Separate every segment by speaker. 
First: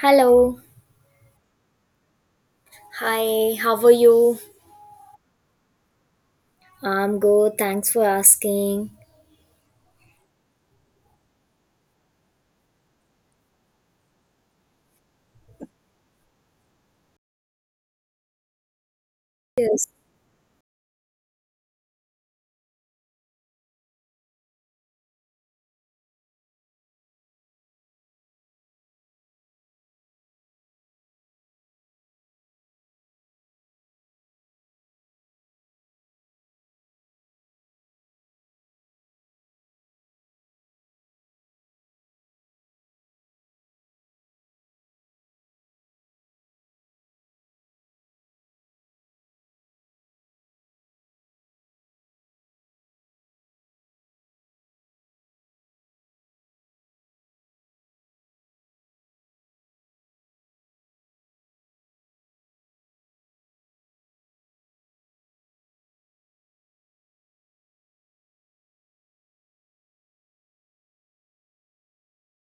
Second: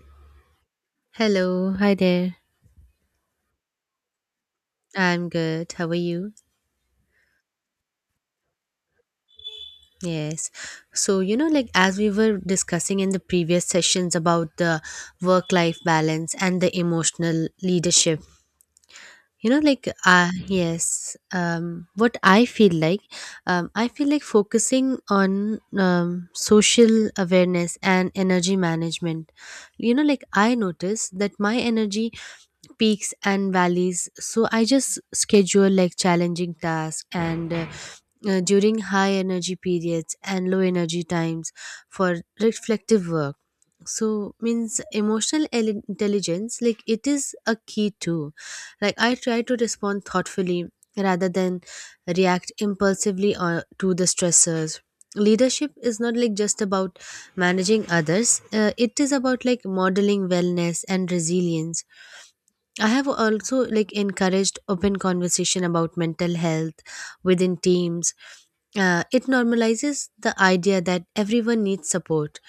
Speaker 1: Hello.
Speaker 2: Hello, hi there.
Speaker 1: Hi, how are you?
Speaker 2: I'm good. How are you?
Speaker 1: I'm good. Thanks for asking.
Speaker 2: Yes. So, you know, like as we were discussing in the previous sessions about the work life balance and the emotional leadership, you know, like,
Speaker 1: Yes.
Speaker 2: what I feel like focusing on social awareness and energy management. You know, like I notice that my energy peaks and valleys, so I just schedule like challenging tasks and during high energy periods and low energy times for reflective work, so means emotional intelligence like it is a key too. Like I try to respond thoughtfully rather than react impulsively or to the stressors. Leadership is not like just about managing others. It is about like modeling wellness and resilience. I have also like encouraged open conversation about mental health within teams. It normalizes the idea that everyone needs support.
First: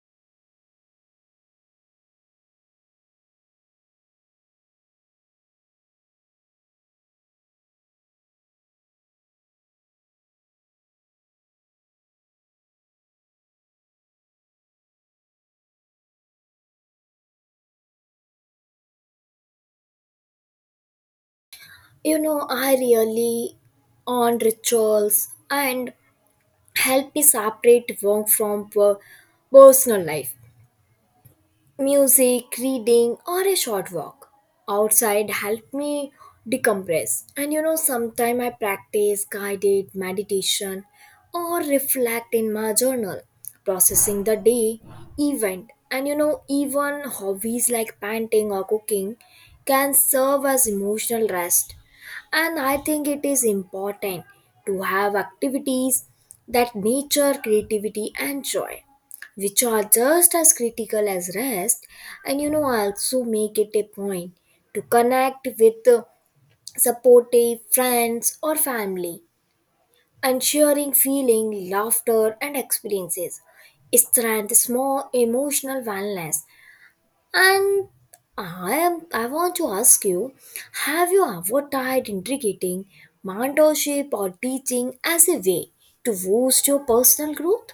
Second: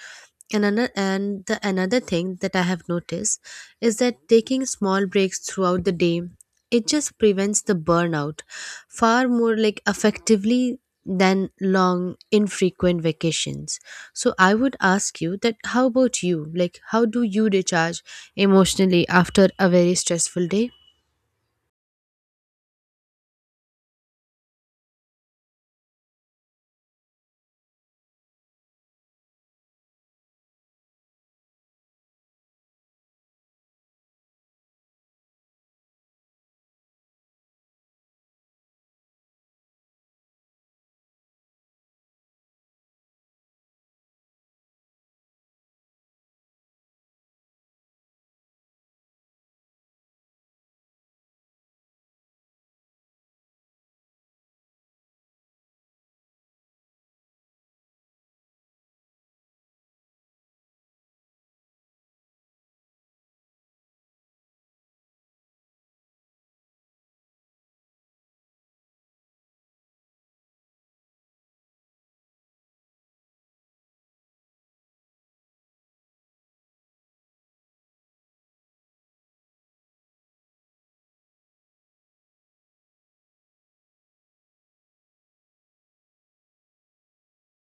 Speaker 2: And the another thing that I have noticed is that taking small breaks throughout the day, it just prevents the burnout far more like effectively than long infrequent vacations. So I would ask you that how about you? Like how do you recharge emotionally after a very stressful day?
Speaker 1: You know, I really on rituals and help me separate work from personal life. Music, reading, or a short walk outside help me decompress. And you know, sometimes I practice guided meditation or reflect in my journal, processing the day, event. And you know, even hobbies like painting or cooking can serve as emotional rest. And I think it is important to have activities that nature, creativity, and joy which are just as critical as rest. And you know, I also make it a point to connect with supportive friends or family and sharing feeling, laughter, and experiences. Strength, small emotional wellness. And I am I want to ask you, have you ever tried integrating mentorship or teaching as a way to boost your personal growth?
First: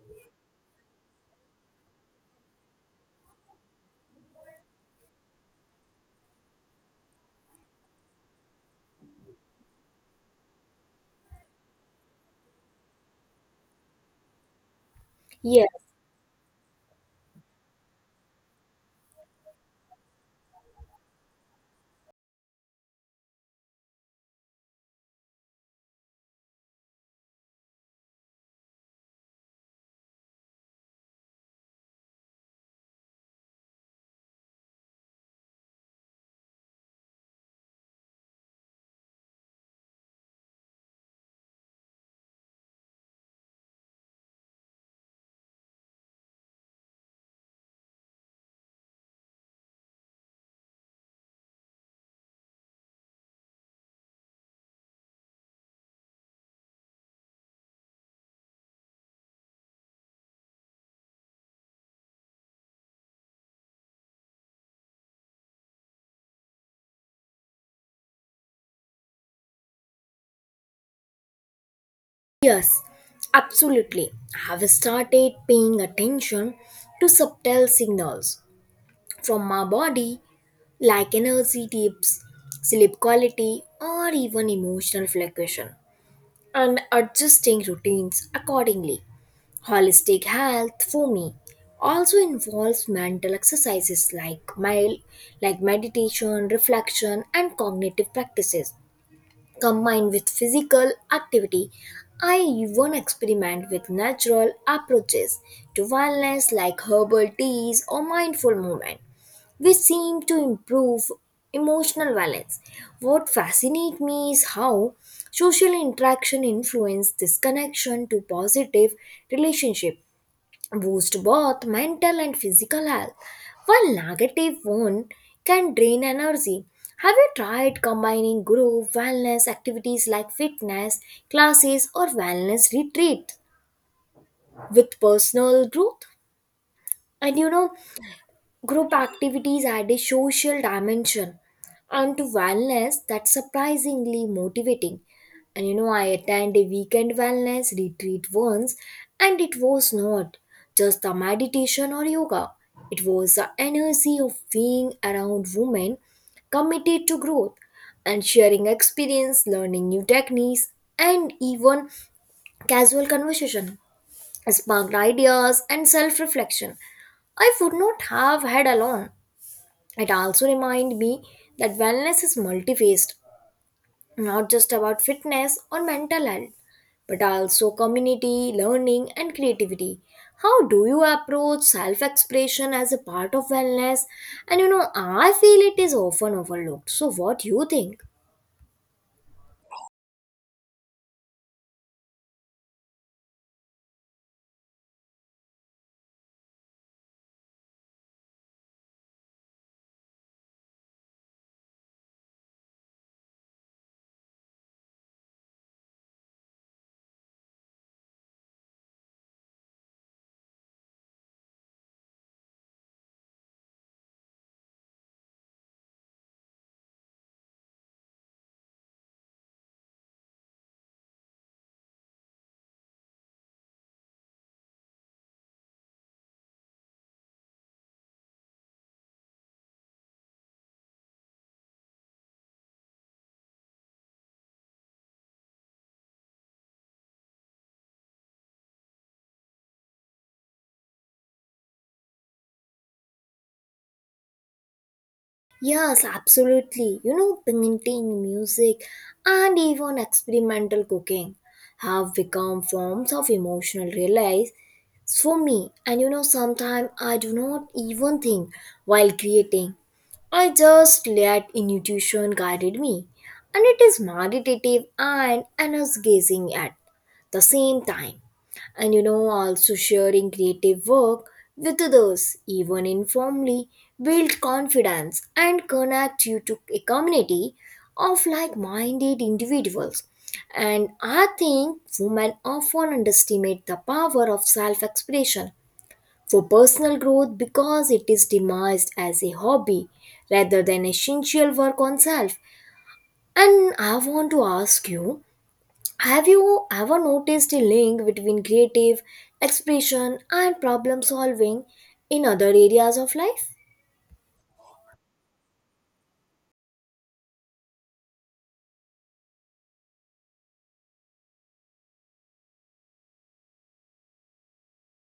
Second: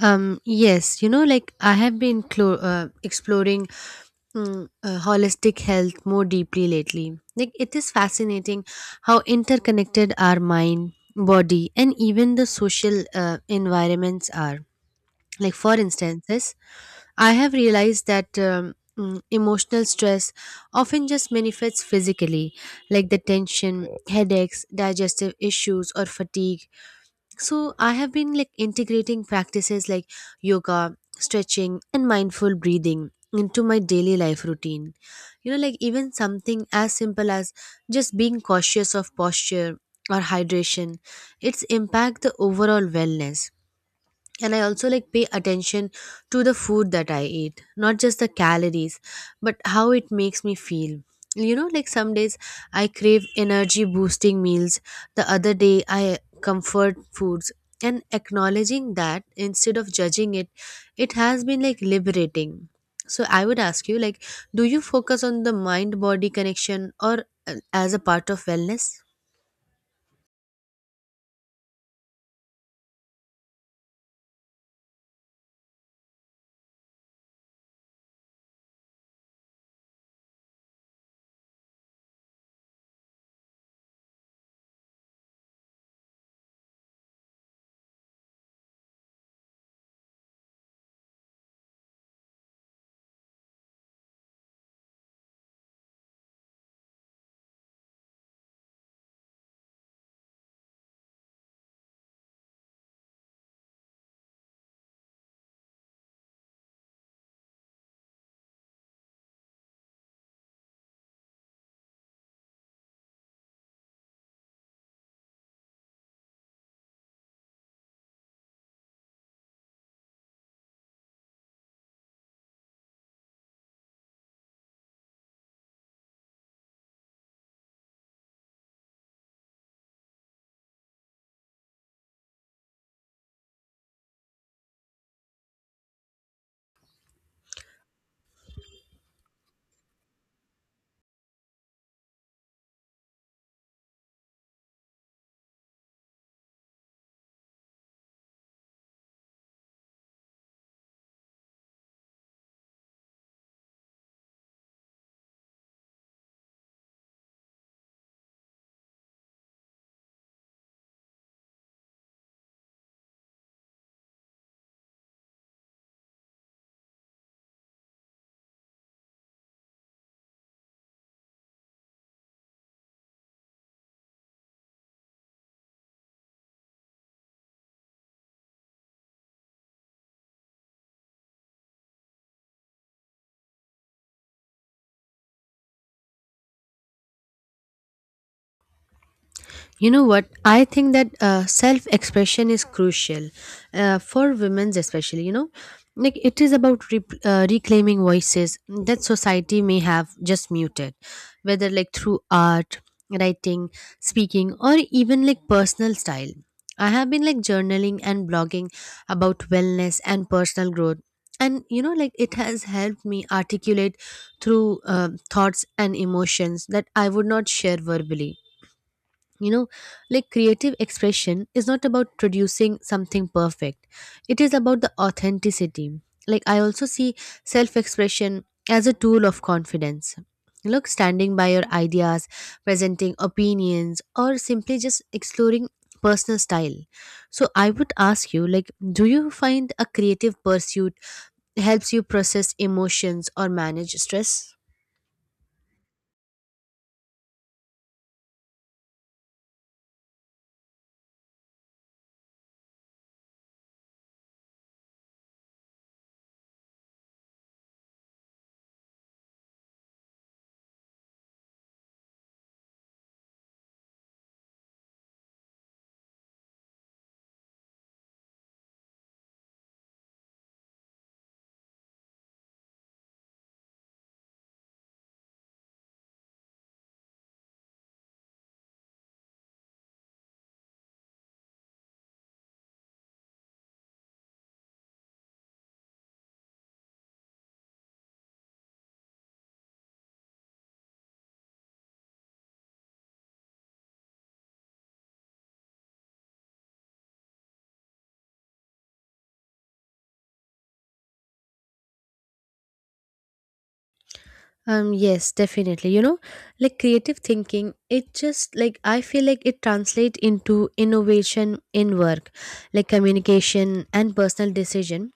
Speaker 2: Yes, you know, like I have been exploring holistic health more deeply lately. Like, it is fascinating how interconnected our mind, body, and even the social environments are. Like, for instances, I have realized that emotional stress often just manifests physically, like the tension, headaches, digestive issues, or fatigue. So I have been like integrating practices like yoga, stretching, and mindful breathing into my daily life routine. You know, like even something as simple as just being cautious of posture or hydration, its impact the overall wellness. And I also like pay attention to the food that I eat, not just the calories but how it makes me feel. You know, like some days I crave energy boosting meals, the other day I comfort foods, and acknowledging that instead of judging it, it has been like liberating. So I would ask you, like, do you focus on the mind body connection or as a part of wellness?
Speaker 1: Yes, absolutely. Have started paying attention to subtle signals from my body like energy dips, sleep quality, or even emotional fluctuation, and adjusting routines accordingly. Holistic health for me also involves mental exercises like meditation, reflection, and cognitive practices combined with physical activity. I even experiment with natural approaches to wellness like herbal teas or mindful movement, which seem to improve emotional balance. What fascinates me is how social interaction influences this connection to positive relationship boost both mental and physical health. While negative one can drain energy. Have you tried combining group wellness activities like fitness classes or wellness retreat with personal growth? And you know, group activities add a social dimension and to wellness that's surprisingly motivating. And you know, I attended a weekend wellness retreat once, and it was not just the meditation or yoga, it was the energy of being around women committed to growth and sharing experience, learning new techniques, and even casual conversation sparked ideas and self reflection. I would not have had alone. It also reminded me that wellness is multifaced, not just about fitness or mental health, but also community, learning, and creativity. How do you approach self expression as a part of wellness? And you know, I feel it is often overlooked. So, what do you think?
Speaker 2: You know what? I think that self expression is crucial for women, especially. You know, like it is about reclaiming voices that society may have just muted, whether like through art, writing, speaking, or even like personal style. I have been like journaling and blogging about wellness and personal growth. And you know, like it has helped me articulate through thoughts and emotions that I would not share verbally. You know, like creative expression is not about producing something perfect, it is about the authenticity. Like I also see self expression as a tool of confidence, look standing by your ideas, presenting opinions, or simply just exploring personal style. So I would ask you, like, do you find a creative pursuit helps you process emotions or manage stress?
Speaker 1: Yes, absolutely. You know, painting, music, and even experimental cooking have become forms of emotional release for me. And you know, sometimes I do not even think while creating. I just let intuition guided me, and it is meditative and energizing at the same time. And you know, also sharing creative work with others even informally build confidence and connect you to a community of like-minded individuals. And I think women often underestimate the power of self-expression for personal growth because it is demised as a hobby rather than essential work on self. And I want to ask you, have you ever noticed a link between creative expression and problem solving in other areas of life?
Speaker 2: Yes, definitely. You know, like creative thinking, it just like I feel like it translates into innovation in work, like communication and personal decision.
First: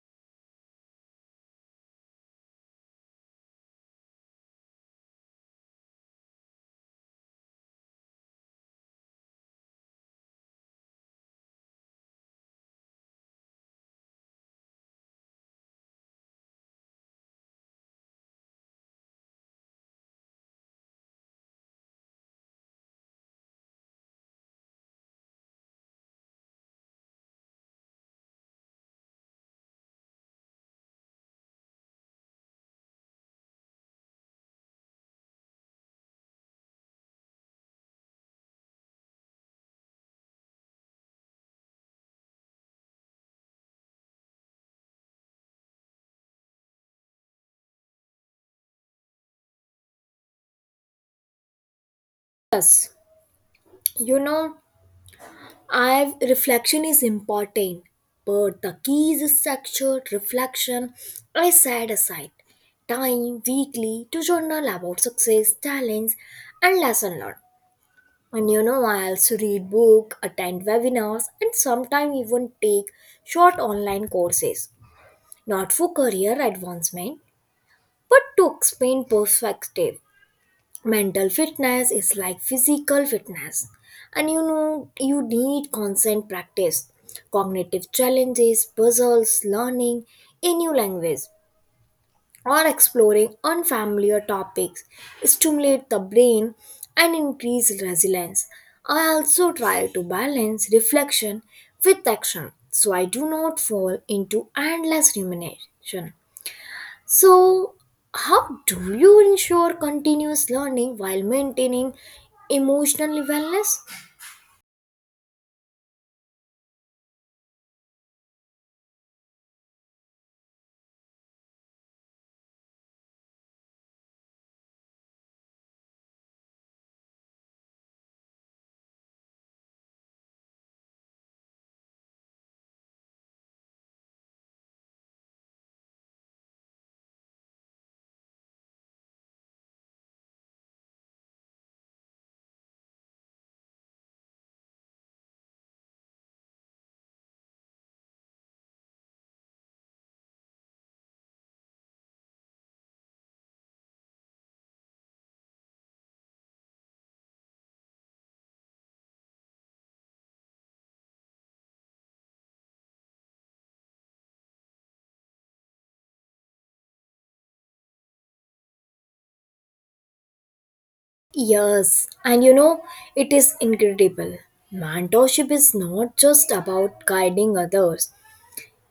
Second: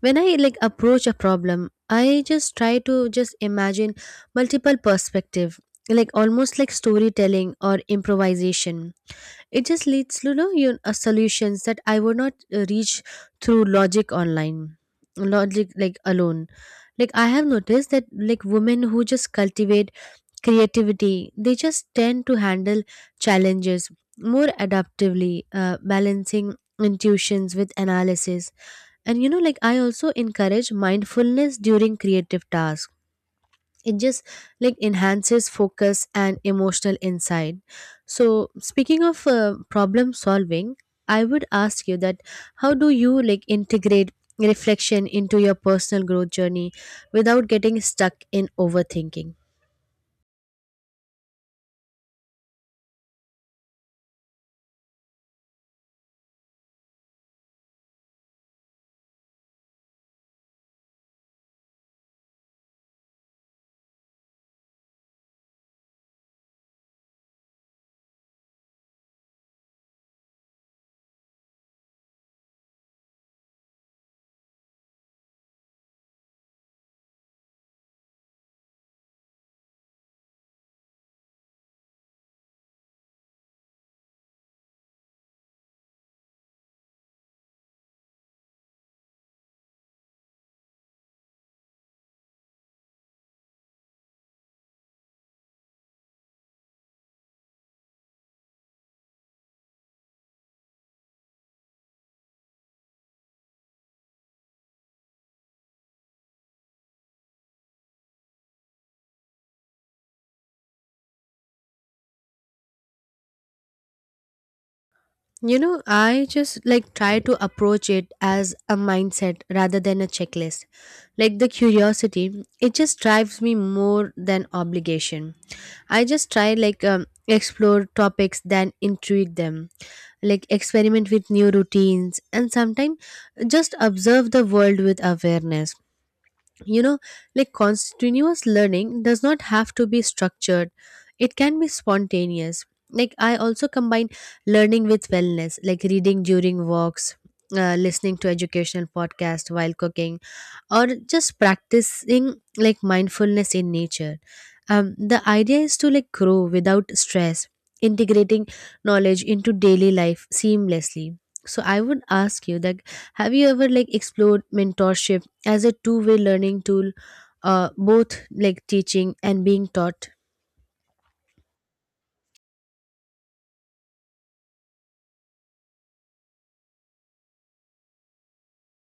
Speaker 2: When I like approach a problem, I just try to just imagine multiple perspective, like almost like storytelling or improvisation. It just leads to, you know, you solutions that I would not reach through logic online, logic like alone. Like I have noticed that like women who just cultivate creativity, they just tend to handle challenges more adaptively, balancing intuitions with analysis. And you know, like I also encourage mindfulness during creative tasks. It just like enhances focus and emotional insight. So, speaking of problem solving, I would ask you that how do you like integrate reflection into your personal growth journey without getting stuck in overthinking?
Speaker 1: Yes, you know, I reflection is important, but the key is structured reflection. I set aside time weekly to journal about success, talents, and lesson learned. And you know, I also read book, attend webinars, and sometimes even take short online courses. Not for career advancement, but to explain perspective, mental fitness is like physical fitness. And you know, you need constant practice, cognitive challenges, puzzles, learning a new language, or exploring unfamiliar topics stimulate the brain and increase resilience. I also try to balance reflection with action so I do not fall into endless rumination. So, how do you ensure continuous learning while maintaining emotional wellness?
Speaker 2: You know, I just like try to approach it as a mindset rather than a checklist. Like the curiosity, it just drives me more than obligation. I just try like explore topics then intuit them, like experiment with new routines, and sometimes just observe the world with awareness. You know, like continuous learning does not have to be structured, it can be spontaneous. Like I also combine learning with wellness, like reading during walks, listening to educational podcast while cooking, or just practicing like mindfulness in nature. The idea is to like grow without stress, integrating knowledge into daily life seamlessly. So I would ask you that, have you ever like explored mentorship as a two-way learning tool, both like teaching and being taught?
Speaker 1: Yes, and you know, it is incredible. Mentorship is not just about guiding others,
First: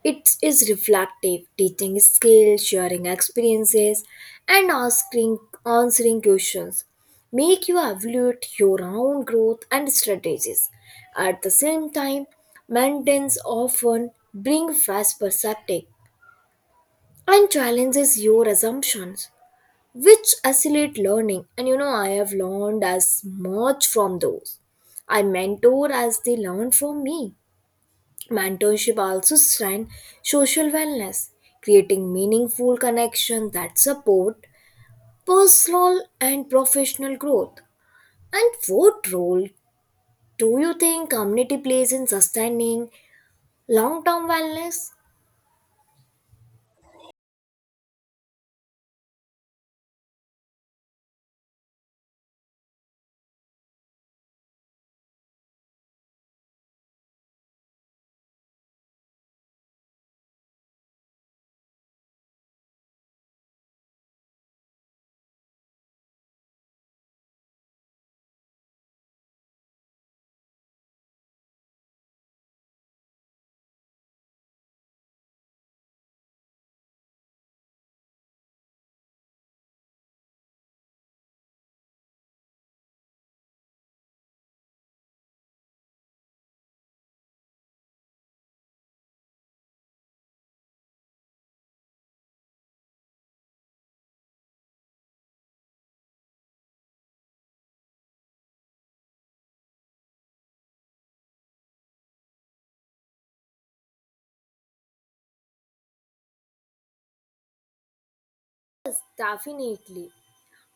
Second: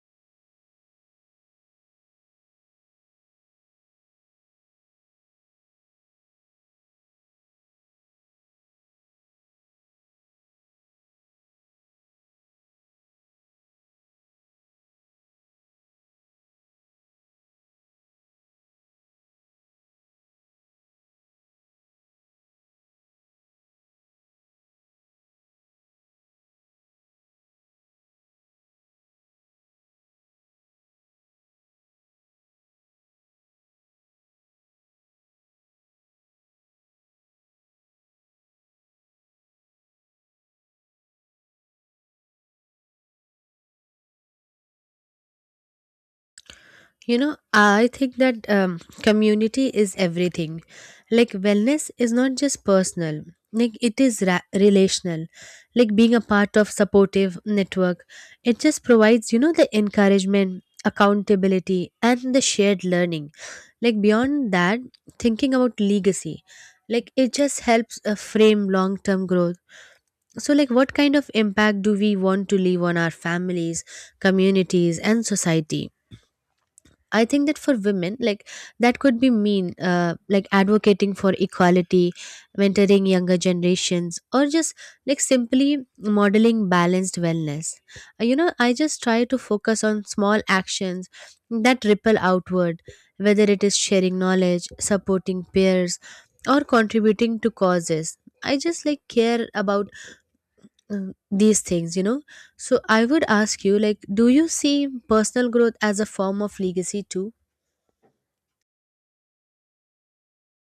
Speaker 1: it is reflective, teaching skills, sharing experiences, and asking answering questions. Make you evaluate your own growth and strategies. At the same time, maintenance often bring fresh perspective and challenges your assumptions, which accelerate learning. And you know, I have learned as much from those I mentor as they learn from me. Mentorship also strengthens social wellness, creating meaningful connections that support personal and professional growth. And what role do you think community plays in sustaining long-term wellness?
Speaker 2: You know, I think that community is everything. Like wellness is not just personal, like it is relational. Like being a part of supportive network, it just provides, you know, the encouragement, accountability, and the shared learning. Like beyond that, thinking about legacy, like it just helps frame long term growth. So, like, what kind of impact do we want to leave on our families, communities, and society? I think that for women, like, that could be mean, like, advocating for equality, mentoring younger generations, or just like simply modeling balanced wellness. You know, I just try to focus on small actions that ripple outward, whether it is sharing knowledge, supporting peers, or contributing to causes. I just like care about um, these things, you know. So I would ask you, like, do you see personal growth as a form of legacy too?
Speaker 1: Yes, definitely.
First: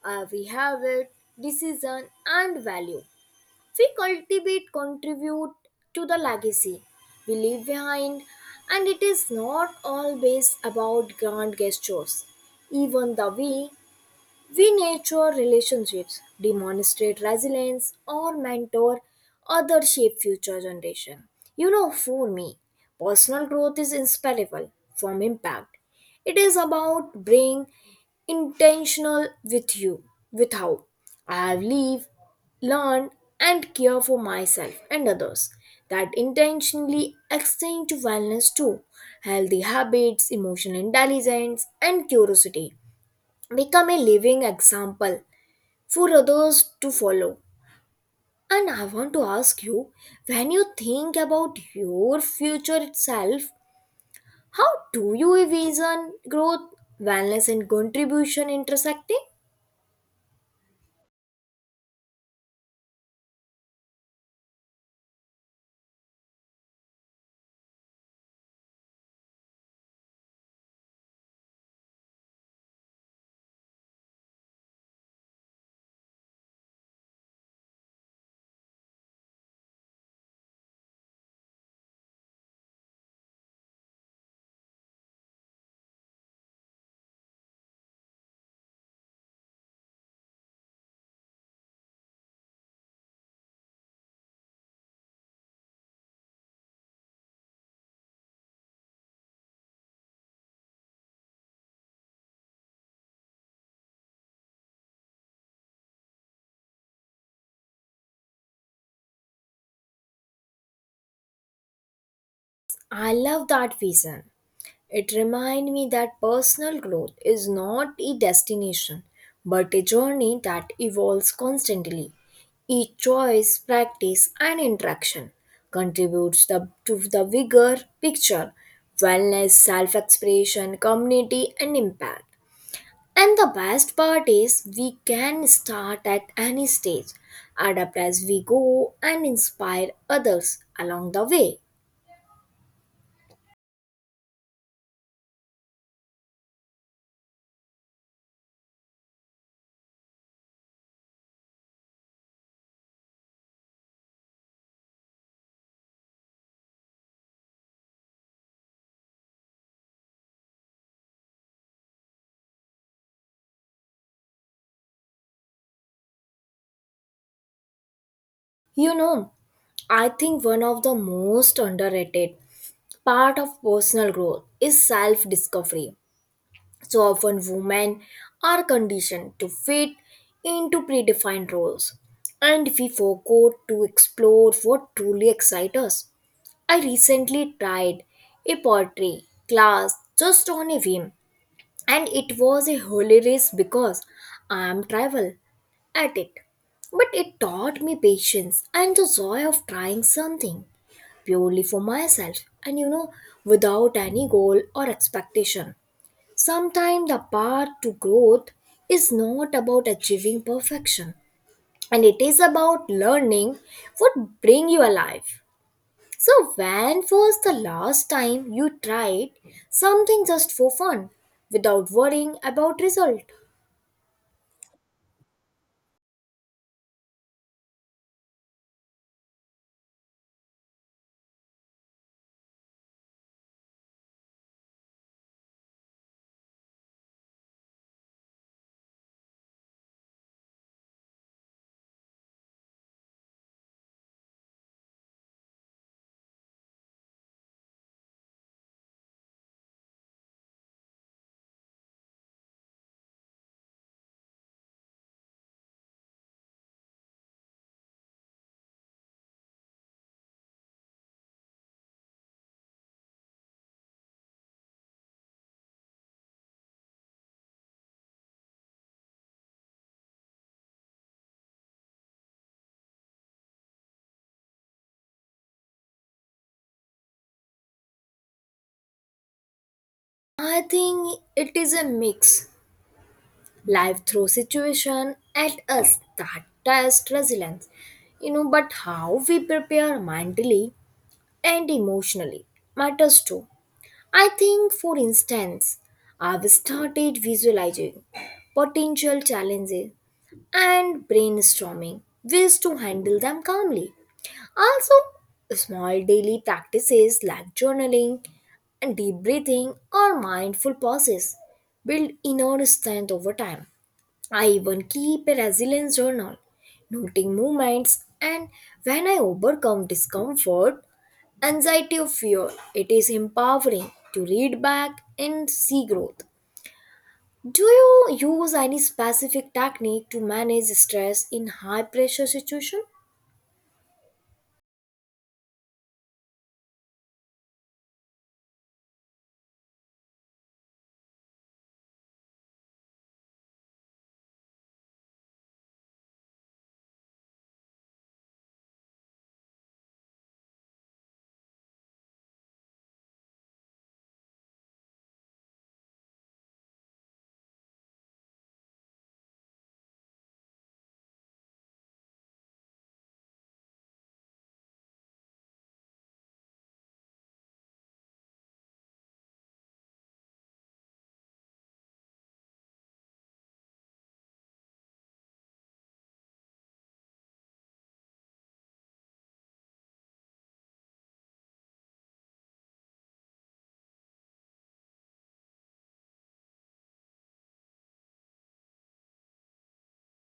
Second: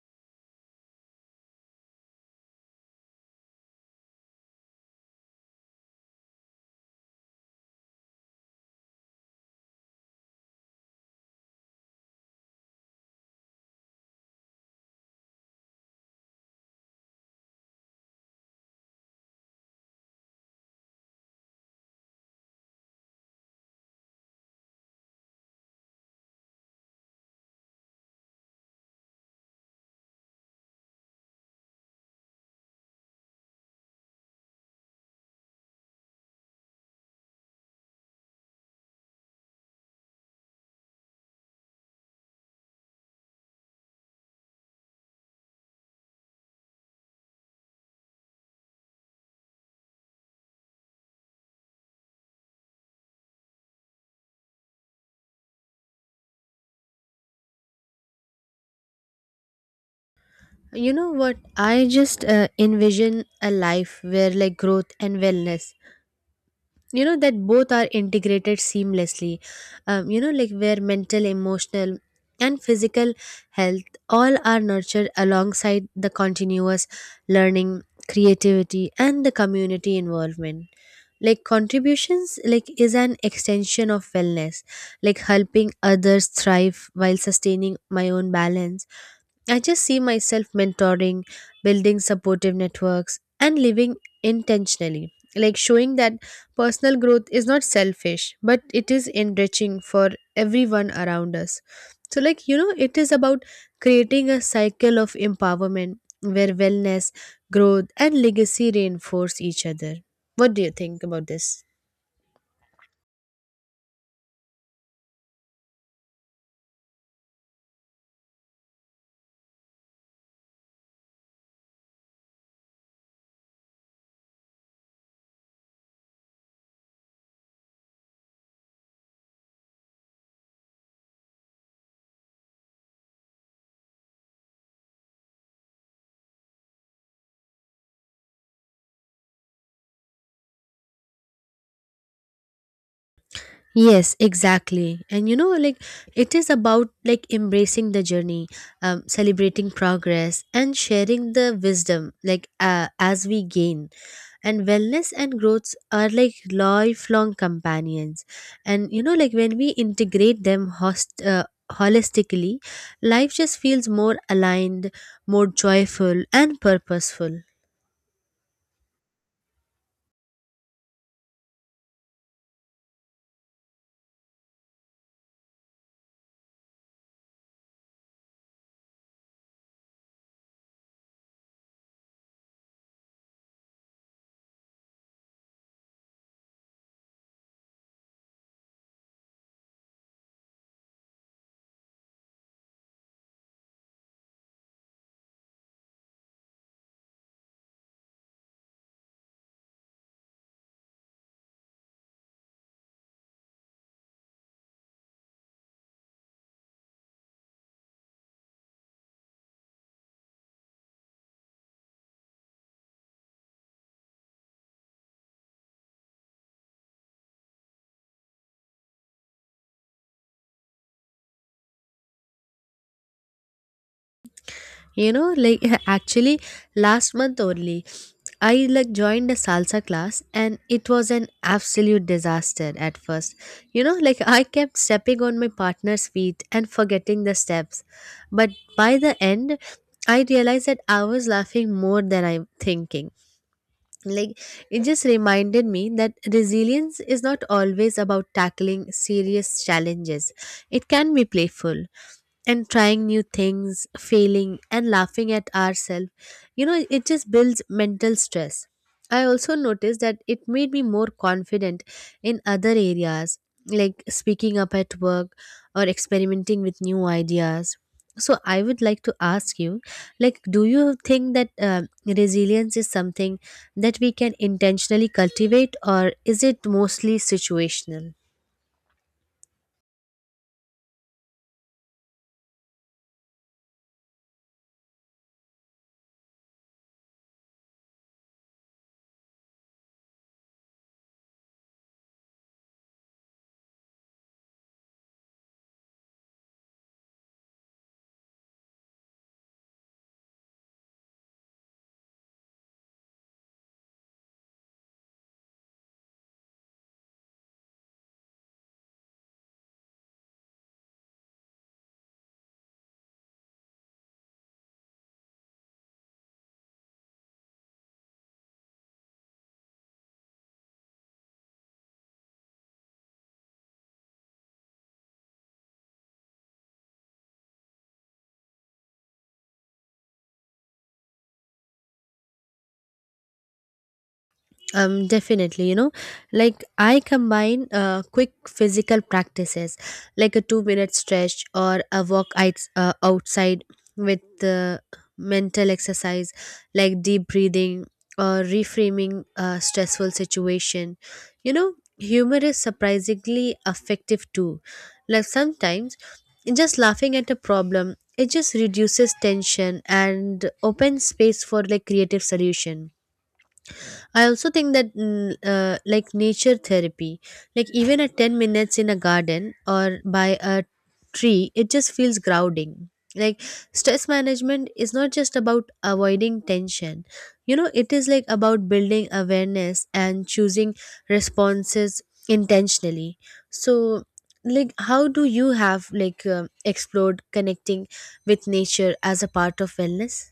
Speaker 1: We have it, decision and value. We cultivate contribute to the legacy we leave behind and it is not always about grand gestures even the way we nurture relationships, demonstrate resilience, or mentor other shape future generation. You know, for me, personal growth is inseparable from impact. It is about being intentional with you, with how I have lived, learned, and care for myself and others. That intentionally extend to wellness too, healthy habits, emotional intelligence, and curiosity become a living example for others to follow. And I want to ask you, when you think about your future itself, how do you envision growth, wellness, and contribution intersecting?
Speaker 2: You know what, I just envision a life where like growth and wellness, you know, that both are integrated seamlessly. You know, like where mental, emotional, and physical health all are nurtured alongside the continuous learning, creativity, and the community involvement. Like contributions like is an extension of wellness, like helping others thrive while sustaining my own balance. I just see myself mentoring, building supportive networks, and living intentionally. Like showing that personal growth is not selfish, but it is enriching for everyone around us. So, like, you know, it is about creating a cycle of empowerment where wellness, growth, and legacy reinforce each other. What do you think about this?
Speaker 1: I love that vision. It reminds me that personal growth is not a destination, but a journey that evolves constantly. Each choice, practice, and interaction contributes to the bigger picture wellness, self expression, community, and impact. And the best part is we can start at any stage, adapt as we go, and inspire others along the way.
Speaker 2: Yes, exactly. And you know, like it is about like embracing the journey, celebrating progress, and sharing the wisdom like as we gain. And wellness and growth are like lifelong companions. And you know, like when we integrate them host. Holistically life just feels more aligned, more joyful and purposeful.
Speaker 1: You know, I think one of the most underrated part of personal growth is self-discovery. So often women are conditioned to fit into predefined roles and we forgo to explore what truly excites us. I recently tried a pottery class just on a whim and it was a holy race because I am tribal at it. But it taught me patience and the joy of trying something purely for myself and you know without any goal or expectation. Sometimes the path to growth is not about achieving perfection and it is about learning what bring you alive. So, when was the last time you tried something just for fun without worrying about result?
Speaker 2: You know, like actually last month only, I like joined a salsa class and it was an absolute disaster at first. You know, like I kept stepping on my partner's feet and forgetting the steps. But by the end, I realized that I was laughing more than I'm thinking. Like it just reminded me that resilience is not always about tackling serious challenges. It can be playful, and trying new things, failing, and laughing at ourselves, you know, it just builds mental stress. I also noticed that it made me more confident in other areas, like speaking up at work or experimenting with new ideas. So I would like to ask you, like, do you think that resilience is something that we can intentionally cultivate, or is it mostly situational?
Speaker 1: I think it is a mix. Life throws situation at us that test resilience. You know, but how we prepare mentally and emotionally matters too. I think, for instance, I've started visualizing potential challenges and brainstorming ways to handle them calmly. Also, small daily practices like journaling and deep breathing or mindful pauses build inner strength over time. I even keep a resilience journal, noting movements and when I overcome discomfort, anxiety, or fear. It is empowering to read back and see growth. Do you use any specific technique to manage stress in high pressure situation?
Speaker 2: Definitely, you know, like I combine quick physical practices like a 2 minute stretch or a walk outside, with the mental exercise like deep breathing or reframing a stressful situation. You know, humor is surprisingly effective too. Like sometimes just laughing at a problem, it just reduces tension and opens space for like creative solution. I also think that like nature therapy, like even at 10 minutes in a garden or by a tree, it just feels grounding. Like stress management is not just about avoiding tension. You know, it is like about building awareness and choosing responses intentionally. So, like how do you have like explored connecting with nature as a part of wellness?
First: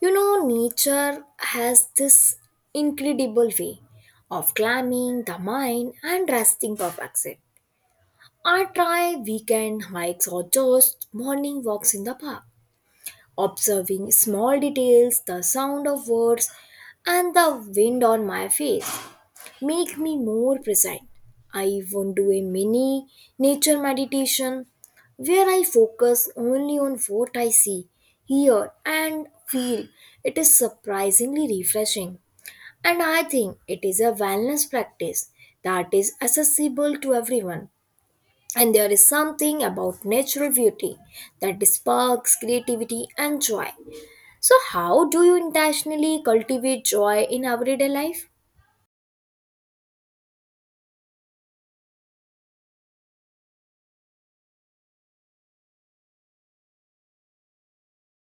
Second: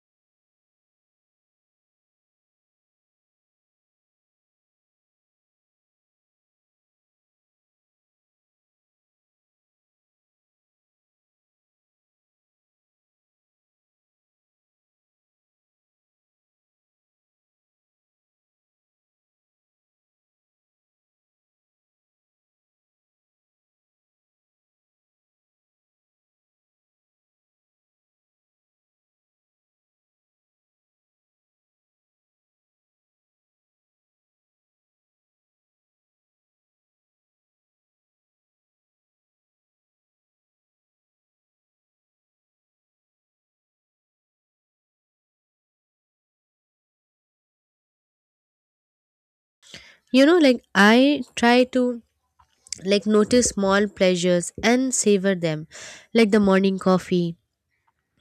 Speaker 1: You know, nature has this incredible way of calming the mind and resting perfection. I try weekend hikes or just morning walks in the park, observing small details, the sound of words, and the wind on my face make me more present. I want to do a mini nature meditation where I focus only on what I see, hear, and feel. It is surprisingly refreshing. And I think it is a wellness practice that is accessible to everyone. And there is something about natural beauty that sparks creativity and joy. So, how do you intentionally cultivate joy in everyday life?
Speaker 2: You know, like I try to like notice small pleasures and savor them, like the morning coffee,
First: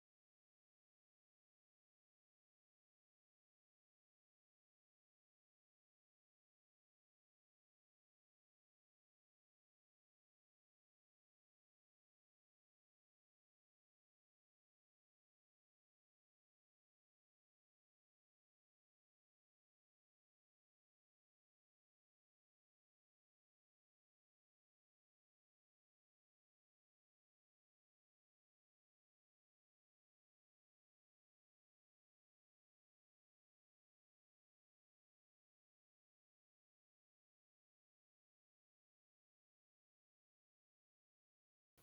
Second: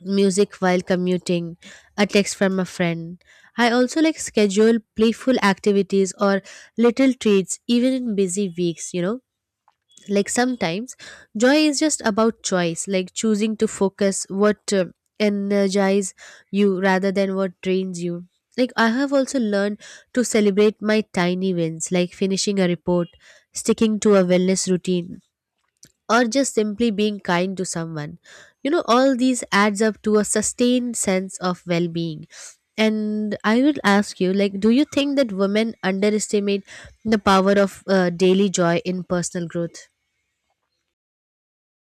Speaker 2: music while commuting, a text from a friend. I also like schedule playful activities or little treats even in busy weeks. You know, like sometimes joy is just about choice, like choosing to focus what energize you rather than what drains you. Like I have also learned to celebrate my tiny wins, like finishing a report, sticking to a wellness routine, or just simply being kind to someone. You know, all these adds up to a sustained sense of well being. And I will ask you, like, do you think that women underestimate the power of daily joy in personal growth?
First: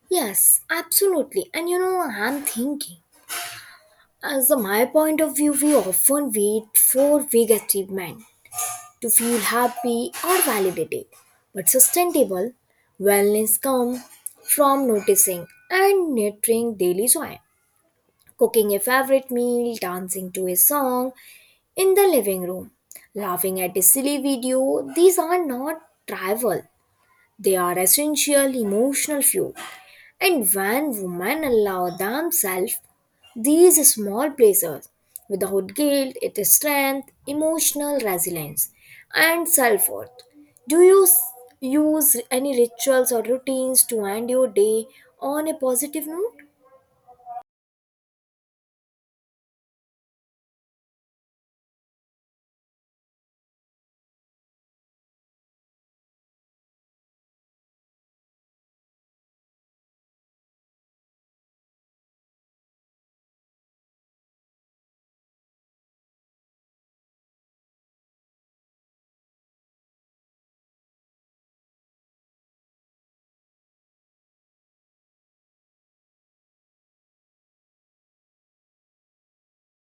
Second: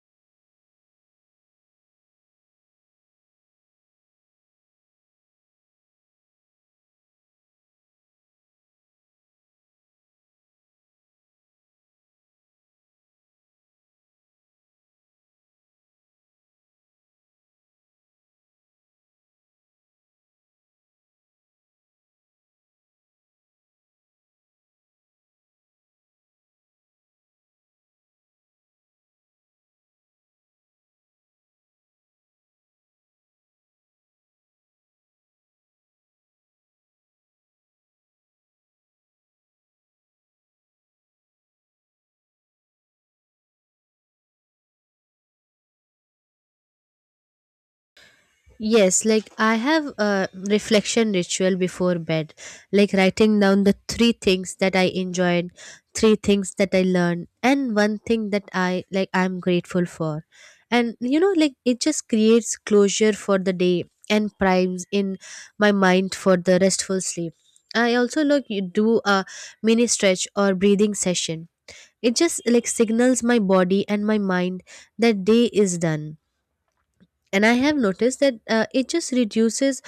Speaker 1: Yes, absolutely. And you know, I'm thinking, as a my point of view, we often wait for big achievement to feel happy or validated. But sustainable wellness comes from noticing and nurturing daily joy. Cooking a favorite meal, dancing to a song in the living room, laughing at a silly video, these are not trivial. They are essential emotional fuel. And when women allow themselves these small pleasures without guilt, it is strength, emotional resilience, and self worth. Do you s- Use any rituals or routines to end your day on a positive note?
Speaker 2: Yes, like I have a reflection ritual before bed, like writing down the three things that I enjoyed, three things that I learned, and one thing that I like I'm grateful for. And you know, like it just creates closure for the day and primes in my mind for the restful sleep. I also like you do a mini stretch or breathing session. It just like signals my body and my mind that day is done, and I have noticed that it just reduces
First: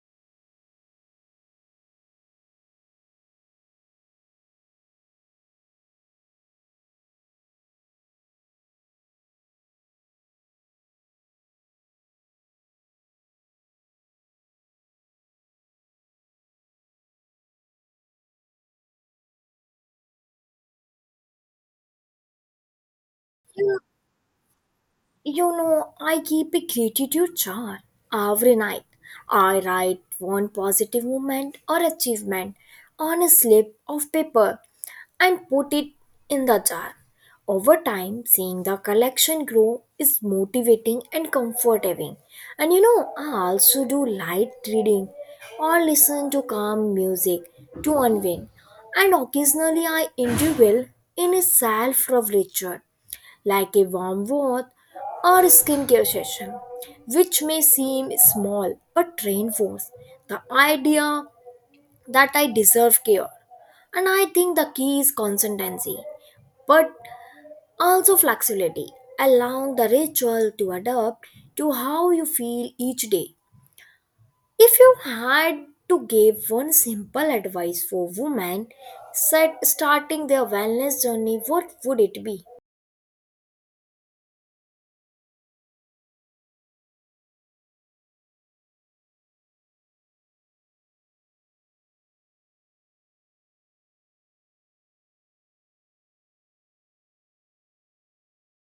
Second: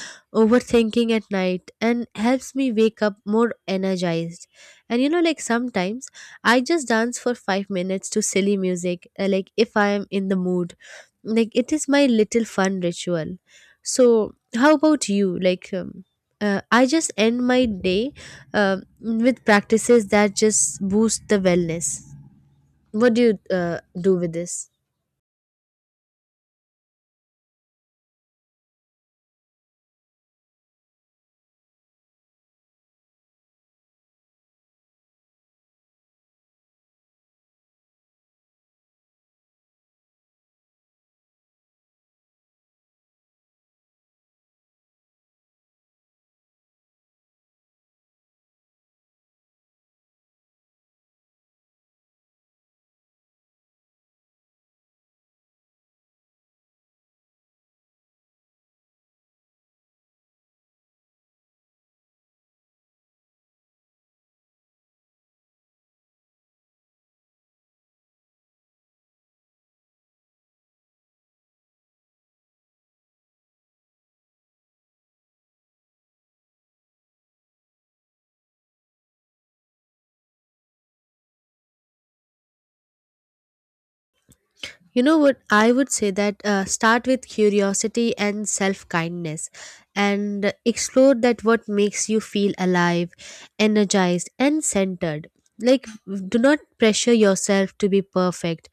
Speaker 2: overthinking at night and helps me wake up more energized. And you know, like sometimes I just dance for 5 minutes to silly music, like if I am in the mood, like it is my little fun ritual. So how about you? Like I just end my day um with practices that just boost the wellness. What do you uh, do with this?
Speaker 1: You know, I keep a gratitude jar every night. I write one positive moment or achievement on a slip of paper and put it in the jar. Over time, seeing the collection grow is motivating and comforting. And you know, I also do light reading or listen to calm music to unwind. And occasionally, I indulge in a self-love ritual like a warm bath or a skincare session, which may seem small but reinforce the idea that I deserve care. And I think the key is consistency, but also flexibility, allowing the ritual to adapt to how you feel each day. If you had to give one simple advice for women set starting their wellness journey, what would it be?
Speaker 2: You know what? I would say that start with curiosity and self kindness, and explore that what makes you feel alive, energized, and centered. Like, do not pressure yourself to be perfect,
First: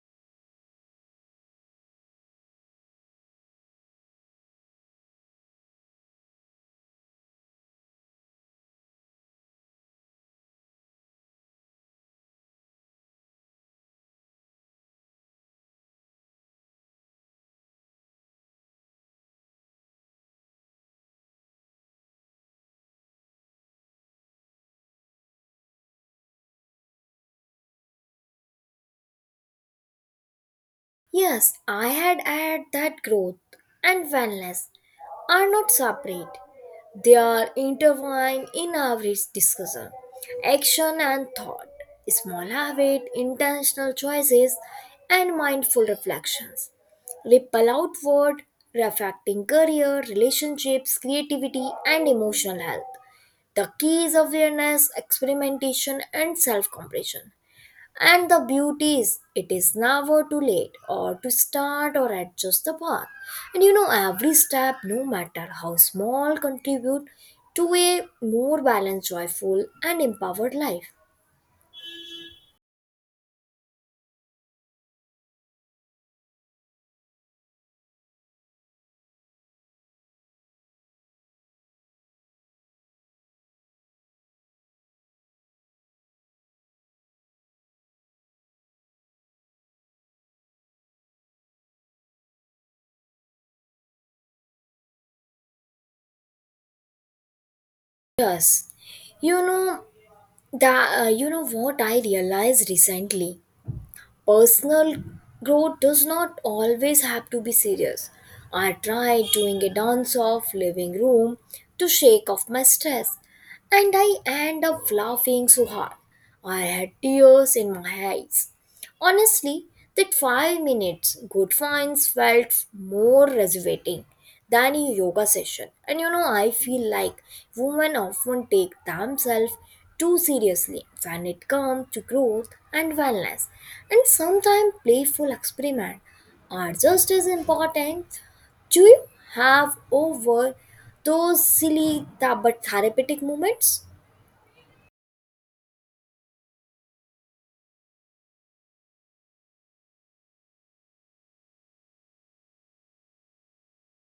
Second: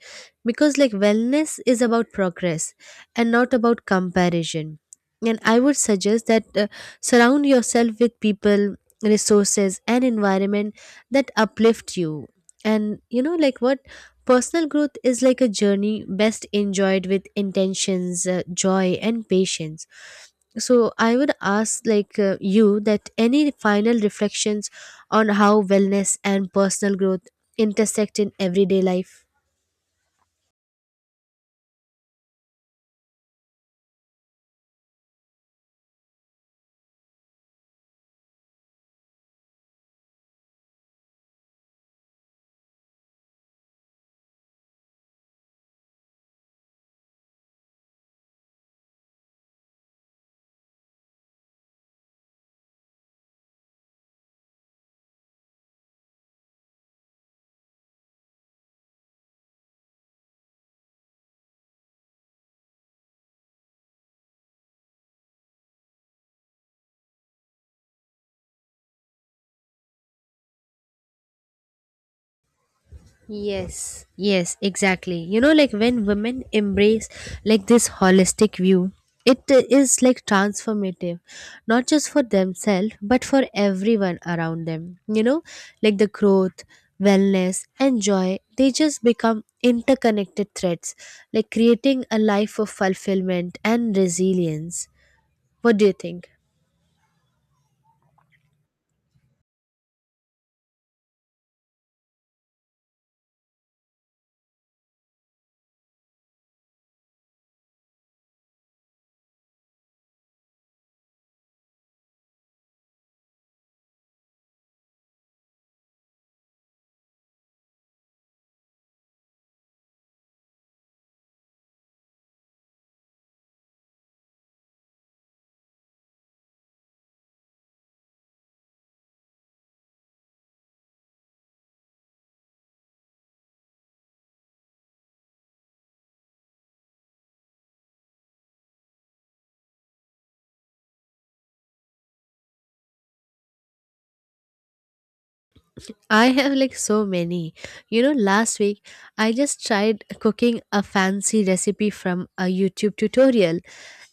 Speaker 2: because, like, wellness is about progress and not about comparison. And I would suggest that surround yourself with people, resources, and environment that uplift you. And you know, like, what? Personal growth is like a journey best enjoyed with intentions, joy, and patience. So I would ask, like, you, that any final reflections on how wellness and personal growth intersect in everyday life.
Speaker 1: Yes, I had add that growth and wellness are not separate. They are intertwined in our discussion, action and thought, small habit, intentional choices, and mindful reflections. Ripple outward, reflecting career, relationships, creativity, and emotional health. The key is awareness, experimentation, and self compassion and the beauty is, it is never too late or to start or adjust the path. And you know, every step, no matter how small, contribute to a more balanced, joyful, and empowered life.
Speaker 2: Yes, yes, exactly. You know, like when women embrace like this holistic view, it is like transformative, not just for themselves, but for everyone around them. You know, like the growth, wellness, and joy, they just become interconnected threads, like creating a life of fulfillment and resilience. What do you think?
Speaker 1: Yes, you know that. You know what I realized recently. Personal growth does not always have to be serious. I tried doing a dance off living room to shake off my stress, and I end up laughing so hard. I had tears in my eyes. Honestly, that 5 minutes good finds felt more rejuvenating than a yoga session. And you know, I feel like women often take themselves too seriously when it comes to growth and wellness. And sometimes playful experiments are just as important. Do you have over those but therapeutic moments?
Speaker 2: I have like so many. You know, last week I just tried cooking a fancy recipe from a YouTube tutorial,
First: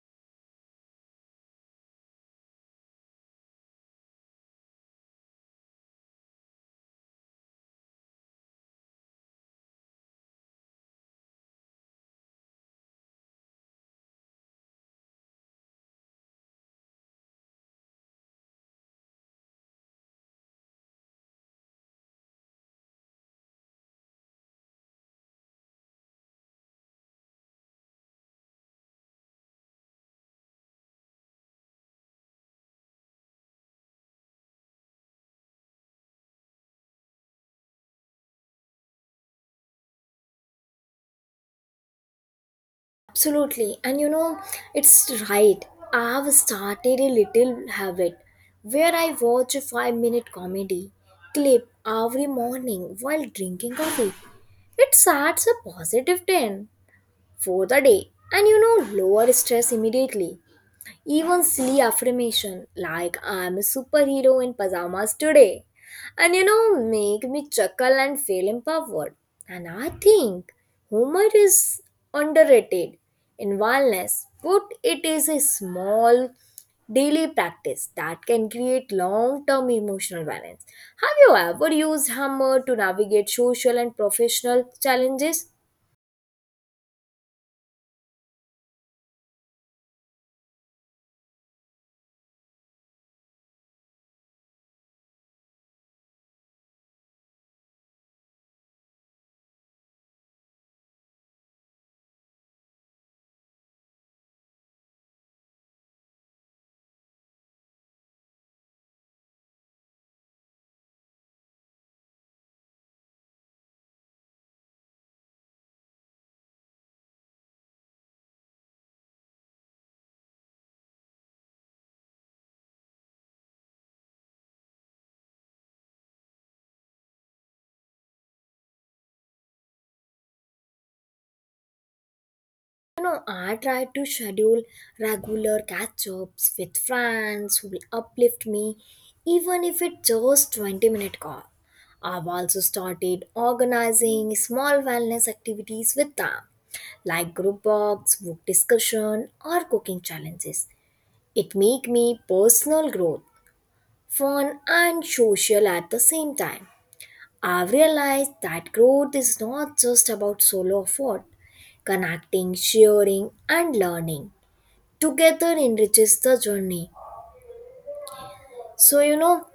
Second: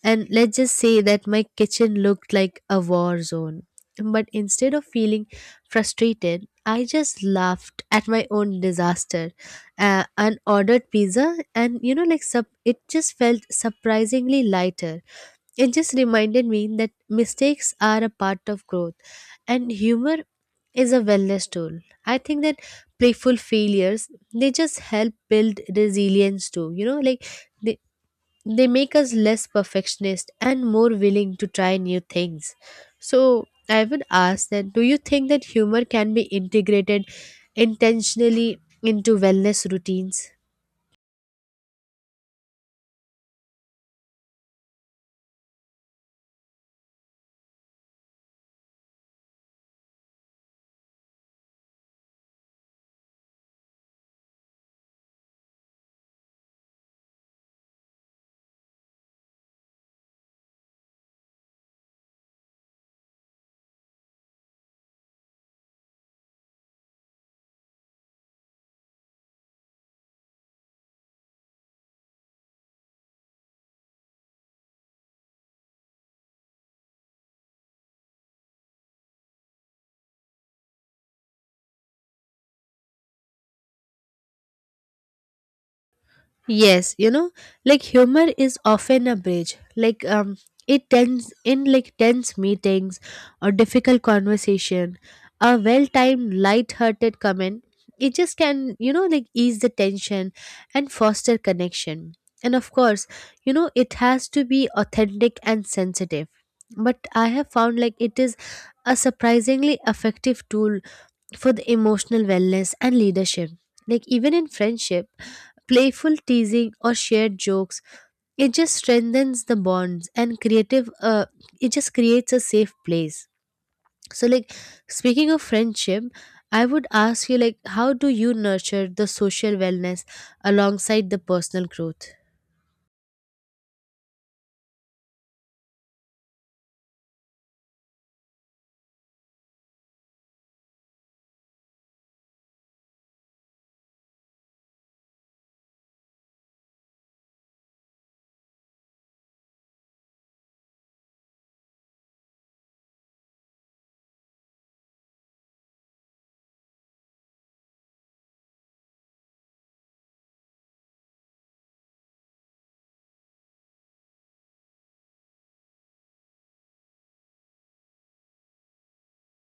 Speaker 2: and let's just say that my kitchen looked like a war zone. But instead of feeling frustrated, I just laughed at my own disaster, and ordered pizza, and you know, like sub. It just felt surprisingly lighter. It just reminded me that mistakes are a part of growth and humor is a wellness tool. I think that playful failures, they just help build resilience too. You know, like they they make us less perfectionist and more willing to try new things. So I would ask that do you think that humor can be integrated intentionally into wellness routines?
Speaker 1: Absolutely. And you know, it's right. I have started a little habit where I watch a 5 minute comedy clip every morning while drinking coffee. It starts a positive 10 for the day and you know, lower stress immediately. Even silly affirmation like I'm a superhero in pajamas today and you know make me chuckle and feel empowered. And I think humor is underrated in wellness, but it is a small daily practice that can create long-term emotional balance. Have you ever used humor to navigate social and professional challenges?
Speaker 2: Yes, you know, like humor is often a bridge. Like it tends in like tense meetings or difficult conversation, a well-timed light-hearted comment, it just can, you know, like ease the tension and foster connection. And of course, you know, it has to be authentic and sensitive. But I have found, like, it is a surprisingly effective tool for the emotional wellness and leadership. Like even in friendship, playful teasing or shared jokes, it just strengthens the bonds and creative, it just creates a safe place. So, like, speaking of friendship, I would ask you, like, how do you nurture the social wellness alongside the personal growth?
Speaker 1: You know, I try to schedule regular catch ups with friends who will uplift me, even if it's just 20-minute call. I've also started organizing small wellness activities with them, like group walks, book discussion, or cooking challenges. It make me personal growth, fun and social at the same time. I've realized that growth is not just about solo effort, connecting, sharing, and learning together enriches the journey. So, you know,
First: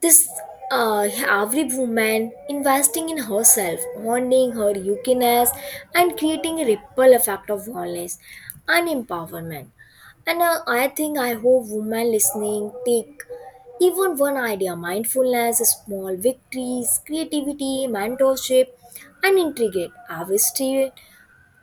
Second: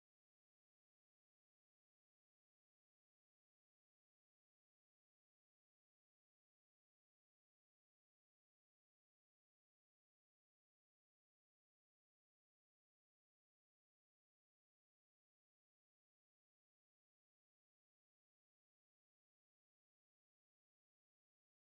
Speaker 1: this uh, every woman investing in herself, honing her uniqueness, and creating a ripple effect of wellness and empowerment. And I think I hope women listening take even one idea mindfulness, small victories, creativity, mentorship, and integrate every step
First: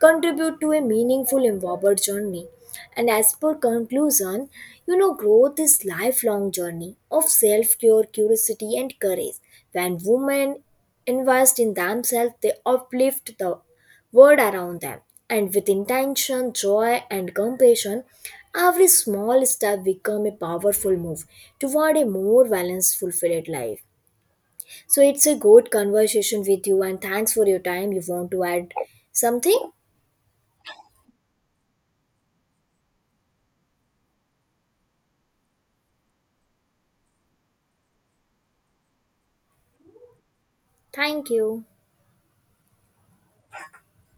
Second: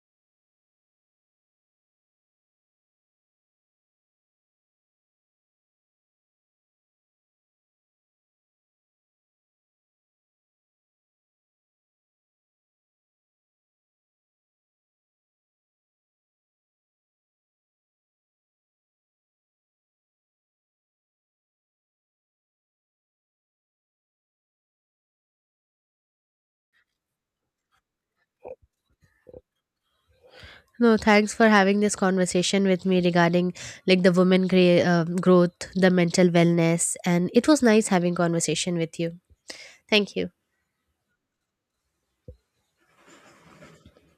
Speaker 1: contribute to a meaningful inward journey. And as per conclusion, you know, growth is lifelong journey of self-care, curiosity, and courage. When women invest in themselves, they uplift the world around them. And with intention, joy, and compassion, every small step becomes a powerful move toward a more balanced, fulfilled life. So it's a good conversation with you, and thanks for your time. You want to add something?
Speaker 2: No, thanks for having this conversation with me regarding like the growth, the mental wellness, and it was nice having conversation with you. Thank you.
Speaker 1: Thank you.